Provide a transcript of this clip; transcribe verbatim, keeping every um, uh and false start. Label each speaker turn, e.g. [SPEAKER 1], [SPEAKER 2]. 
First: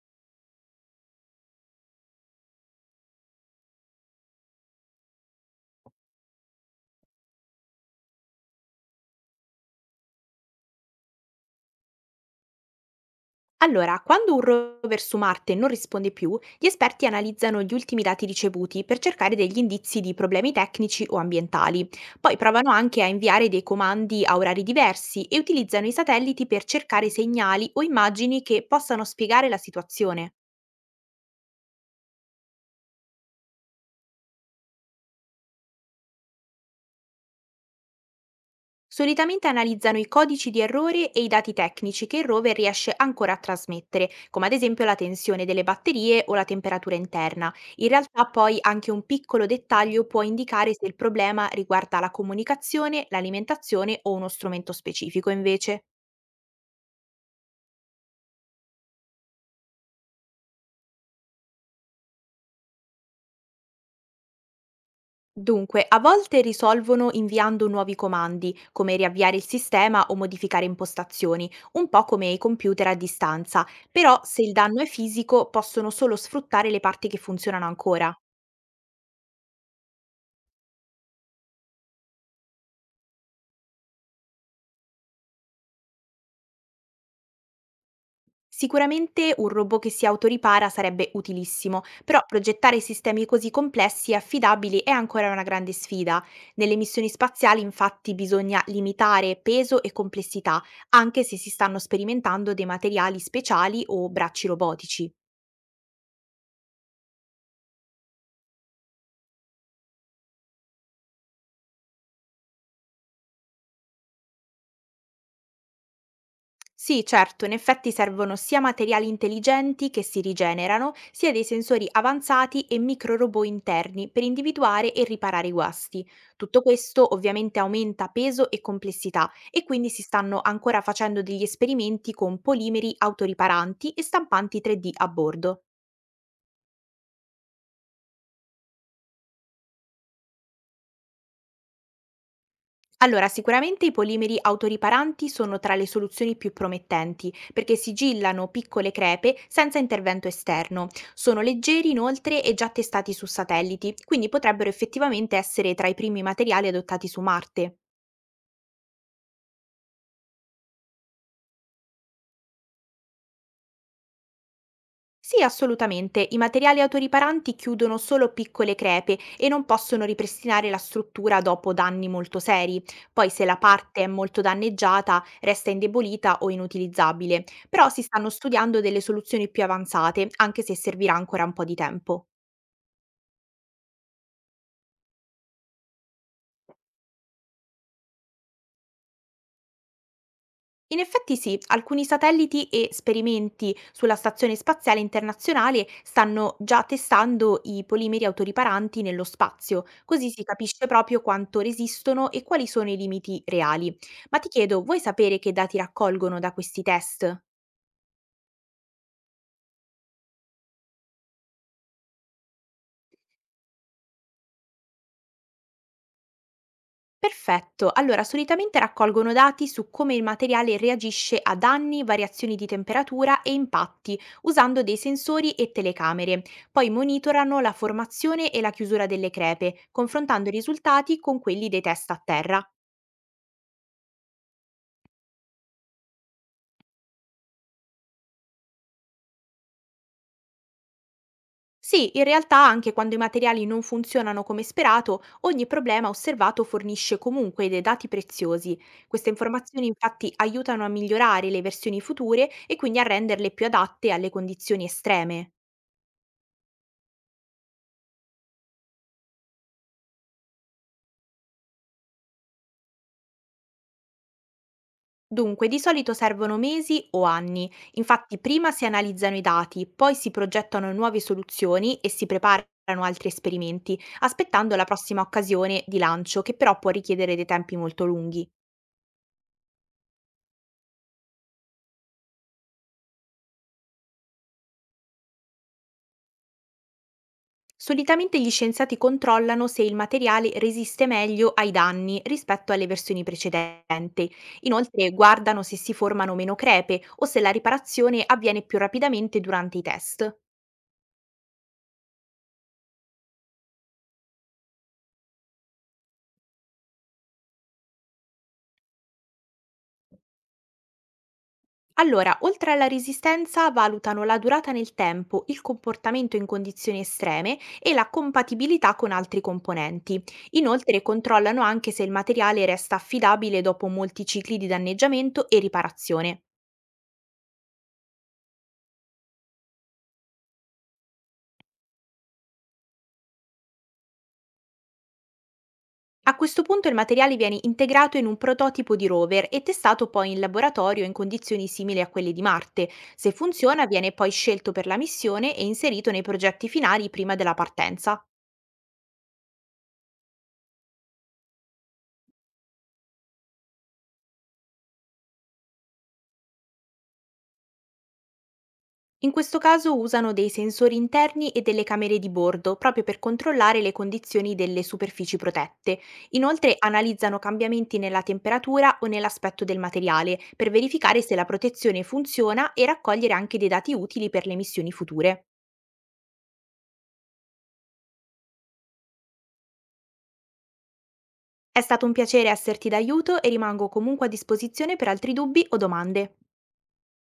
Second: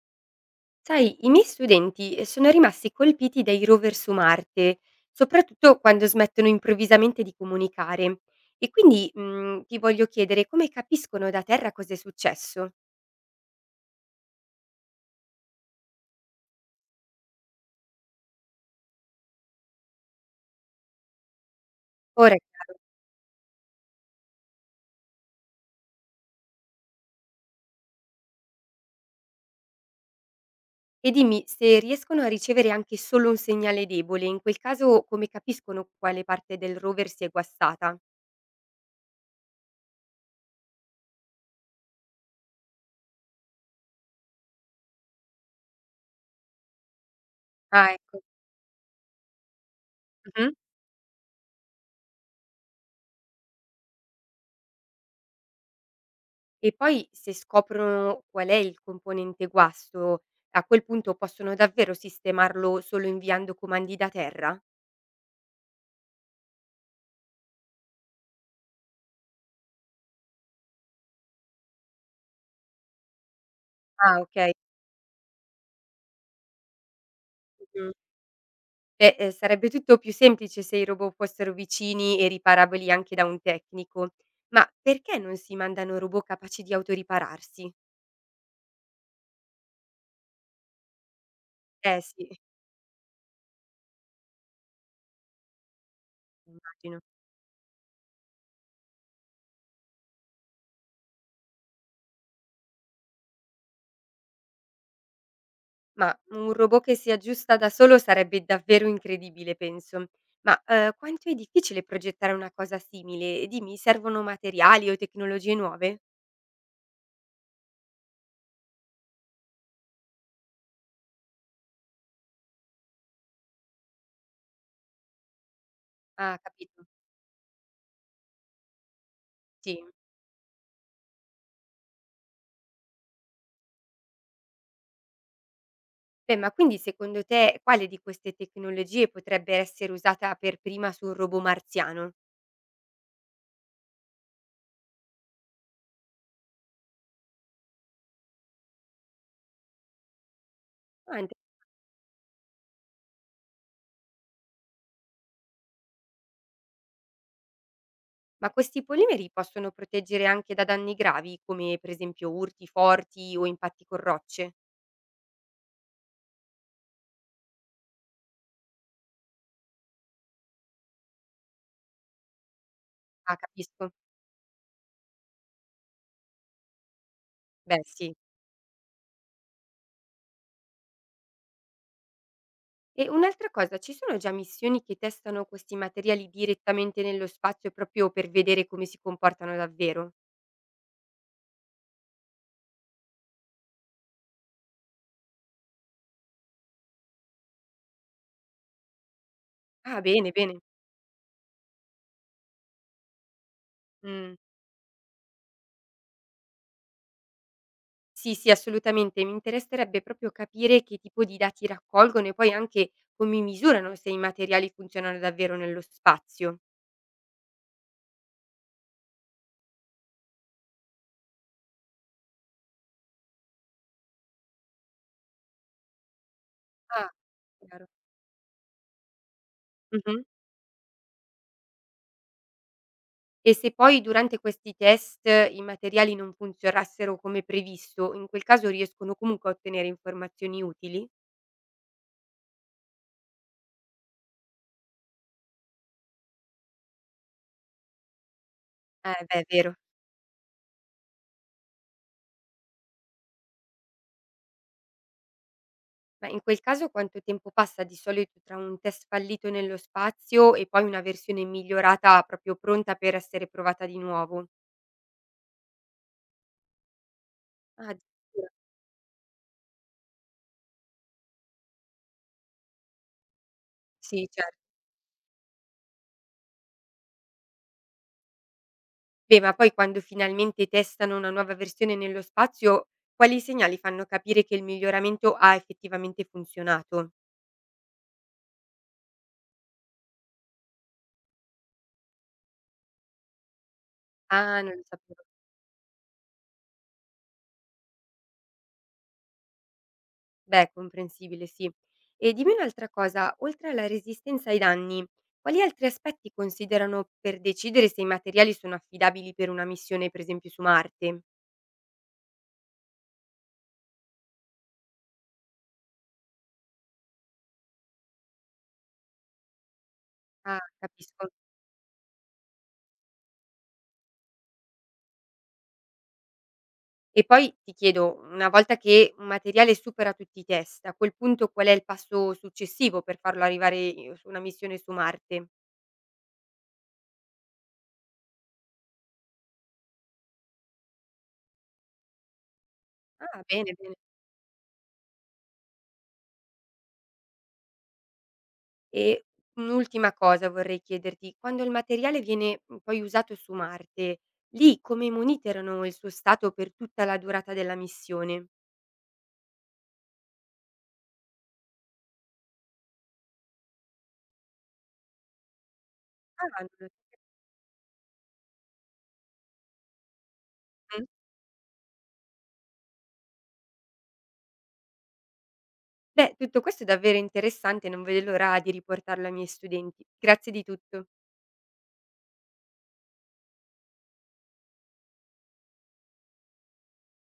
[SPEAKER 1] Sai, i miei studenti eh, sono rimasti colpiti dai rover su Marte, soprattutto quando smettono improvvisamente di comunicare. E quindi mm, ti voglio chiedere come capiscono da Terra cosa è successo.
[SPEAKER 2] Allora, quando un rover su Marte non risponde più, gli esperti analizzano gli ultimi dati ricevuti per cercare degli indizi di problemi tecnici o ambientali.
[SPEAKER 1] Ora
[SPEAKER 2] Poi
[SPEAKER 1] è
[SPEAKER 2] provano
[SPEAKER 1] chiaro.
[SPEAKER 2] anche a inviare dei comandi a orari diversi e utilizzano i satelliti per cercare segnali o immagini che possano spiegare la situazione.
[SPEAKER 1] E dimmi se riescono a ricevere anche solo un segnale debole, in quel caso come capiscono quale parte del rover si è guastata?
[SPEAKER 2] Solitamente analizzano i codici di errore e i dati tecnici che il rover riesce ancora a trasmettere, come ad esempio la tensione delle batterie o la temperatura interna. In
[SPEAKER 1] Ah, ecco.
[SPEAKER 2] realtà poi anche un piccolo dettaglio può
[SPEAKER 1] Mhm.
[SPEAKER 2] indicare se il problema riguarda la comunicazione, l'alimentazione o uno strumento specifico invece.
[SPEAKER 1] E poi se scoprono qual è il componente guasto, a quel punto possono davvero sistemarlo solo inviando comandi da Terra?
[SPEAKER 2] Dunque, a volte risolvono inviando nuovi comandi, come riavviare il sistema o modificare impostazioni, un po' come i computer a distanza,
[SPEAKER 1] Ah,
[SPEAKER 2] però se
[SPEAKER 1] okay.
[SPEAKER 2] il danno è fisico possono solo sfruttare le parti che funzionano
[SPEAKER 1] Mh-mh.
[SPEAKER 2] ancora.
[SPEAKER 1] Beh, ehm, sarebbe tutto più semplice se i robot fossero vicini e riparabili anche da un tecnico. Ma perché non si mandano robot capaci di autoripararsi?
[SPEAKER 2] Sicuramente un robot che si autoripara sarebbe utilissimo,
[SPEAKER 1] Eh
[SPEAKER 2] però
[SPEAKER 1] sì,
[SPEAKER 2] progettare sistemi così complessi e affidabili è ancora una grande sfida. Nelle
[SPEAKER 1] immagino.
[SPEAKER 2] missioni spaziali infatti bisogna limitare peso e complessità, anche se si stanno sperimentando dei materiali speciali o bracci robotici.
[SPEAKER 1] Ma un robot che si aggiusta da solo sarebbe davvero incredibile, penso. Ma, ehm, quanto è difficile progettare una cosa simile? Dimmi, servono materiali o tecnologie nuove?
[SPEAKER 2] Sì, certo, in effetti servono sia materiali intelligenti che si rigenerano, sia dei sensori avanzati e microrobot interni per individuare e riparare i guasti.
[SPEAKER 1] Ah,
[SPEAKER 2] Tutto
[SPEAKER 1] capito.
[SPEAKER 2] questo ovviamente aumenta peso e complessità e
[SPEAKER 1] Sì.
[SPEAKER 2] quindi si stanno ancora facendo degli esperimenti con polimeri autoriparanti e stampanti tre D a bordo.
[SPEAKER 1] Beh, ma quindi secondo te quale di queste tecnologie potrebbe essere usata per prima su un robot marziano?
[SPEAKER 2] Allora, sicuramente i polimeri autoriparanti sono tra le soluzioni più promettenti, perché sigillano piccole crepe senza intervento esterno.
[SPEAKER 1] Ah, int
[SPEAKER 2] Sono leggeri inoltre e già testati su satelliti, quindi potrebbero effettivamente essere tra i primi materiali adottati su Marte.
[SPEAKER 1] Ma questi polimeri possono proteggere anche da danni gravi, come per esempio urti forti o impatti con rocce?
[SPEAKER 2] Sì, assolutamente. I materiali autoriparanti chiudono solo piccole crepe e non possono ripristinare la struttura dopo danni molto seri. Poi,
[SPEAKER 1] Ah,
[SPEAKER 2] se la
[SPEAKER 1] capisco.
[SPEAKER 2] parte è molto danneggiata, resta indebolita o inutilizzabile.
[SPEAKER 1] Beh,
[SPEAKER 2] Però si
[SPEAKER 1] sì.
[SPEAKER 2] stanno studiando delle soluzioni più avanzate, anche se servirà ancora un po' di tempo.
[SPEAKER 1] E un'altra cosa, ci sono già missioni che testano questi materiali direttamente nello spazio proprio per vedere come si comportano davvero?
[SPEAKER 2] In effetti sì, alcuni satelliti e sperimenti sulla Stazione Spaziale Internazionale stanno già testando i polimeri autoriparanti nello spazio,
[SPEAKER 1] Ah,
[SPEAKER 2] così
[SPEAKER 1] bene,
[SPEAKER 2] si
[SPEAKER 1] bene.
[SPEAKER 2] capisce proprio quanto resistono e quali sono i limiti reali.
[SPEAKER 1] Mm.
[SPEAKER 2] Ma ti chiedo, vuoi sapere che dati raccolgono da questi test?
[SPEAKER 1] Sì, sì, assolutamente. Mi interesserebbe proprio capire che tipo di dati raccolgono e poi anche come misurano se i materiali funzionano davvero nello spazio.
[SPEAKER 2] Perfetto, allora solitamente raccolgono dati su come il materiale reagisce a danni, variazioni di temperatura e impatti, usando dei sensori e telecamere. Poi
[SPEAKER 1] Ah,
[SPEAKER 2] monitorano la formazione e la chiusura delle crepe,
[SPEAKER 1] chiaro.
[SPEAKER 2] confrontando i risultati con quelli dei test a terra.
[SPEAKER 1] E se poi durante questi test i materiali non funzionassero come previsto, in quel caso riescono comunque a ottenere informazioni utili?
[SPEAKER 2] Sì, in realtà anche quando i materiali non funzionano come sperato, ogni problema osservato fornisce comunque dei dati preziosi.
[SPEAKER 1] Eh
[SPEAKER 2] Queste
[SPEAKER 1] beh, è vero.
[SPEAKER 2] informazioni infatti aiutano a migliorare le versioni future e quindi a renderle più adatte alle condizioni estreme.
[SPEAKER 1] Ma in quel caso quanto tempo passa di solito tra un test fallito nello spazio e poi una versione migliorata proprio pronta per essere provata di nuovo?
[SPEAKER 2] Dunque, di solito servono mesi o anni,
[SPEAKER 1] Ah,
[SPEAKER 2] infatti
[SPEAKER 1] addirittura.
[SPEAKER 2] prima si analizzano i dati, poi si progettano nuove soluzioni e si preparano altri esperimenti,
[SPEAKER 1] Sì, certo.
[SPEAKER 2] aspettando la prossima occasione di lancio, che però può richiedere dei tempi molto lunghi.
[SPEAKER 1] Beh, ma poi quando finalmente testano una nuova versione nello spazio, quali segnali fanno capire che il miglioramento ha effettivamente funzionato?
[SPEAKER 2] Solitamente gli scienziati controllano se il materiale resiste meglio ai danni rispetto alle versioni precedenti.
[SPEAKER 1] Ah, non lo
[SPEAKER 2] Inoltre
[SPEAKER 1] sapevo.
[SPEAKER 2] guardano se si formano meno crepe o se la riparazione avviene più rapidamente durante i test.
[SPEAKER 1] Beh, è comprensibile, sì. E dimmi un'altra cosa, oltre alla resistenza ai danni, quali altri aspetti considerano per decidere se i materiali sono affidabili per una missione, per esempio, su Marte?
[SPEAKER 2] Allora, oltre alla resistenza, valutano la durata nel tempo, il comportamento in condizioni estreme e la compatibilità con altri componenti.
[SPEAKER 1] Ah,
[SPEAKER 2] Inoltre
[SPEAKER 1] capisco.
[SPEAKER 2] controllano anche se il materiale resta affidabile dopo molti cicli di danneggiamento e riparazione.
[SPEAKER 1] E poi ti chiedo, una volta che un materiale supera tutti i test, a quel punto qual è il passo successivo per farlo arrivare eh, su una missione su Marte?
[SPEAKER 2] A questo punto il materiale viene integrato in un prototipo di rover e testato poi in laboratorio in condizioni simili a quelle di Marte. Se
[SPEAKER 1] Ah, bene,
[SPEAKER 2] funziona
[SPEAKER 1] bene.
[SPEAKER 2] viene poi scelto per la missione e inserito nei progetti finali prima della partenza.
[SPEAKER 1] E un'ultima cosa vorrei chiederti, quando il materiale viene, mhmm, poi usato su Marte, lì come monitorano il suo stato per tutta la durata della missione?
[SPEAKER 2] In questo caso usano dei sensori interni e delle camere di bordo proprio per controllare le condizioni delle superfici protette.
[SPEAKER 1] Ah, non
[SPEAKER 2] Inoltre
[SPEAKER 1] lo
[SPEAKER 2] analizzano cambiamenti nella temperatura o nell'aspetto del materiale per
[SPEAKER 1] mh.
[SPEAKER 2] verificare se la protezione funziona e raccogliere anche dei dati utili per le missioni future.
[SPEAKER 1] Beh, tutto questo è davvero interessante, non vedo l'ora di riportarlo ai miei studenti. Grazie di tutto.
[SPEAKER 2] È stato un piacere esserti d'aiuto e rimango comunque a disposizione per altri dubbi o domande.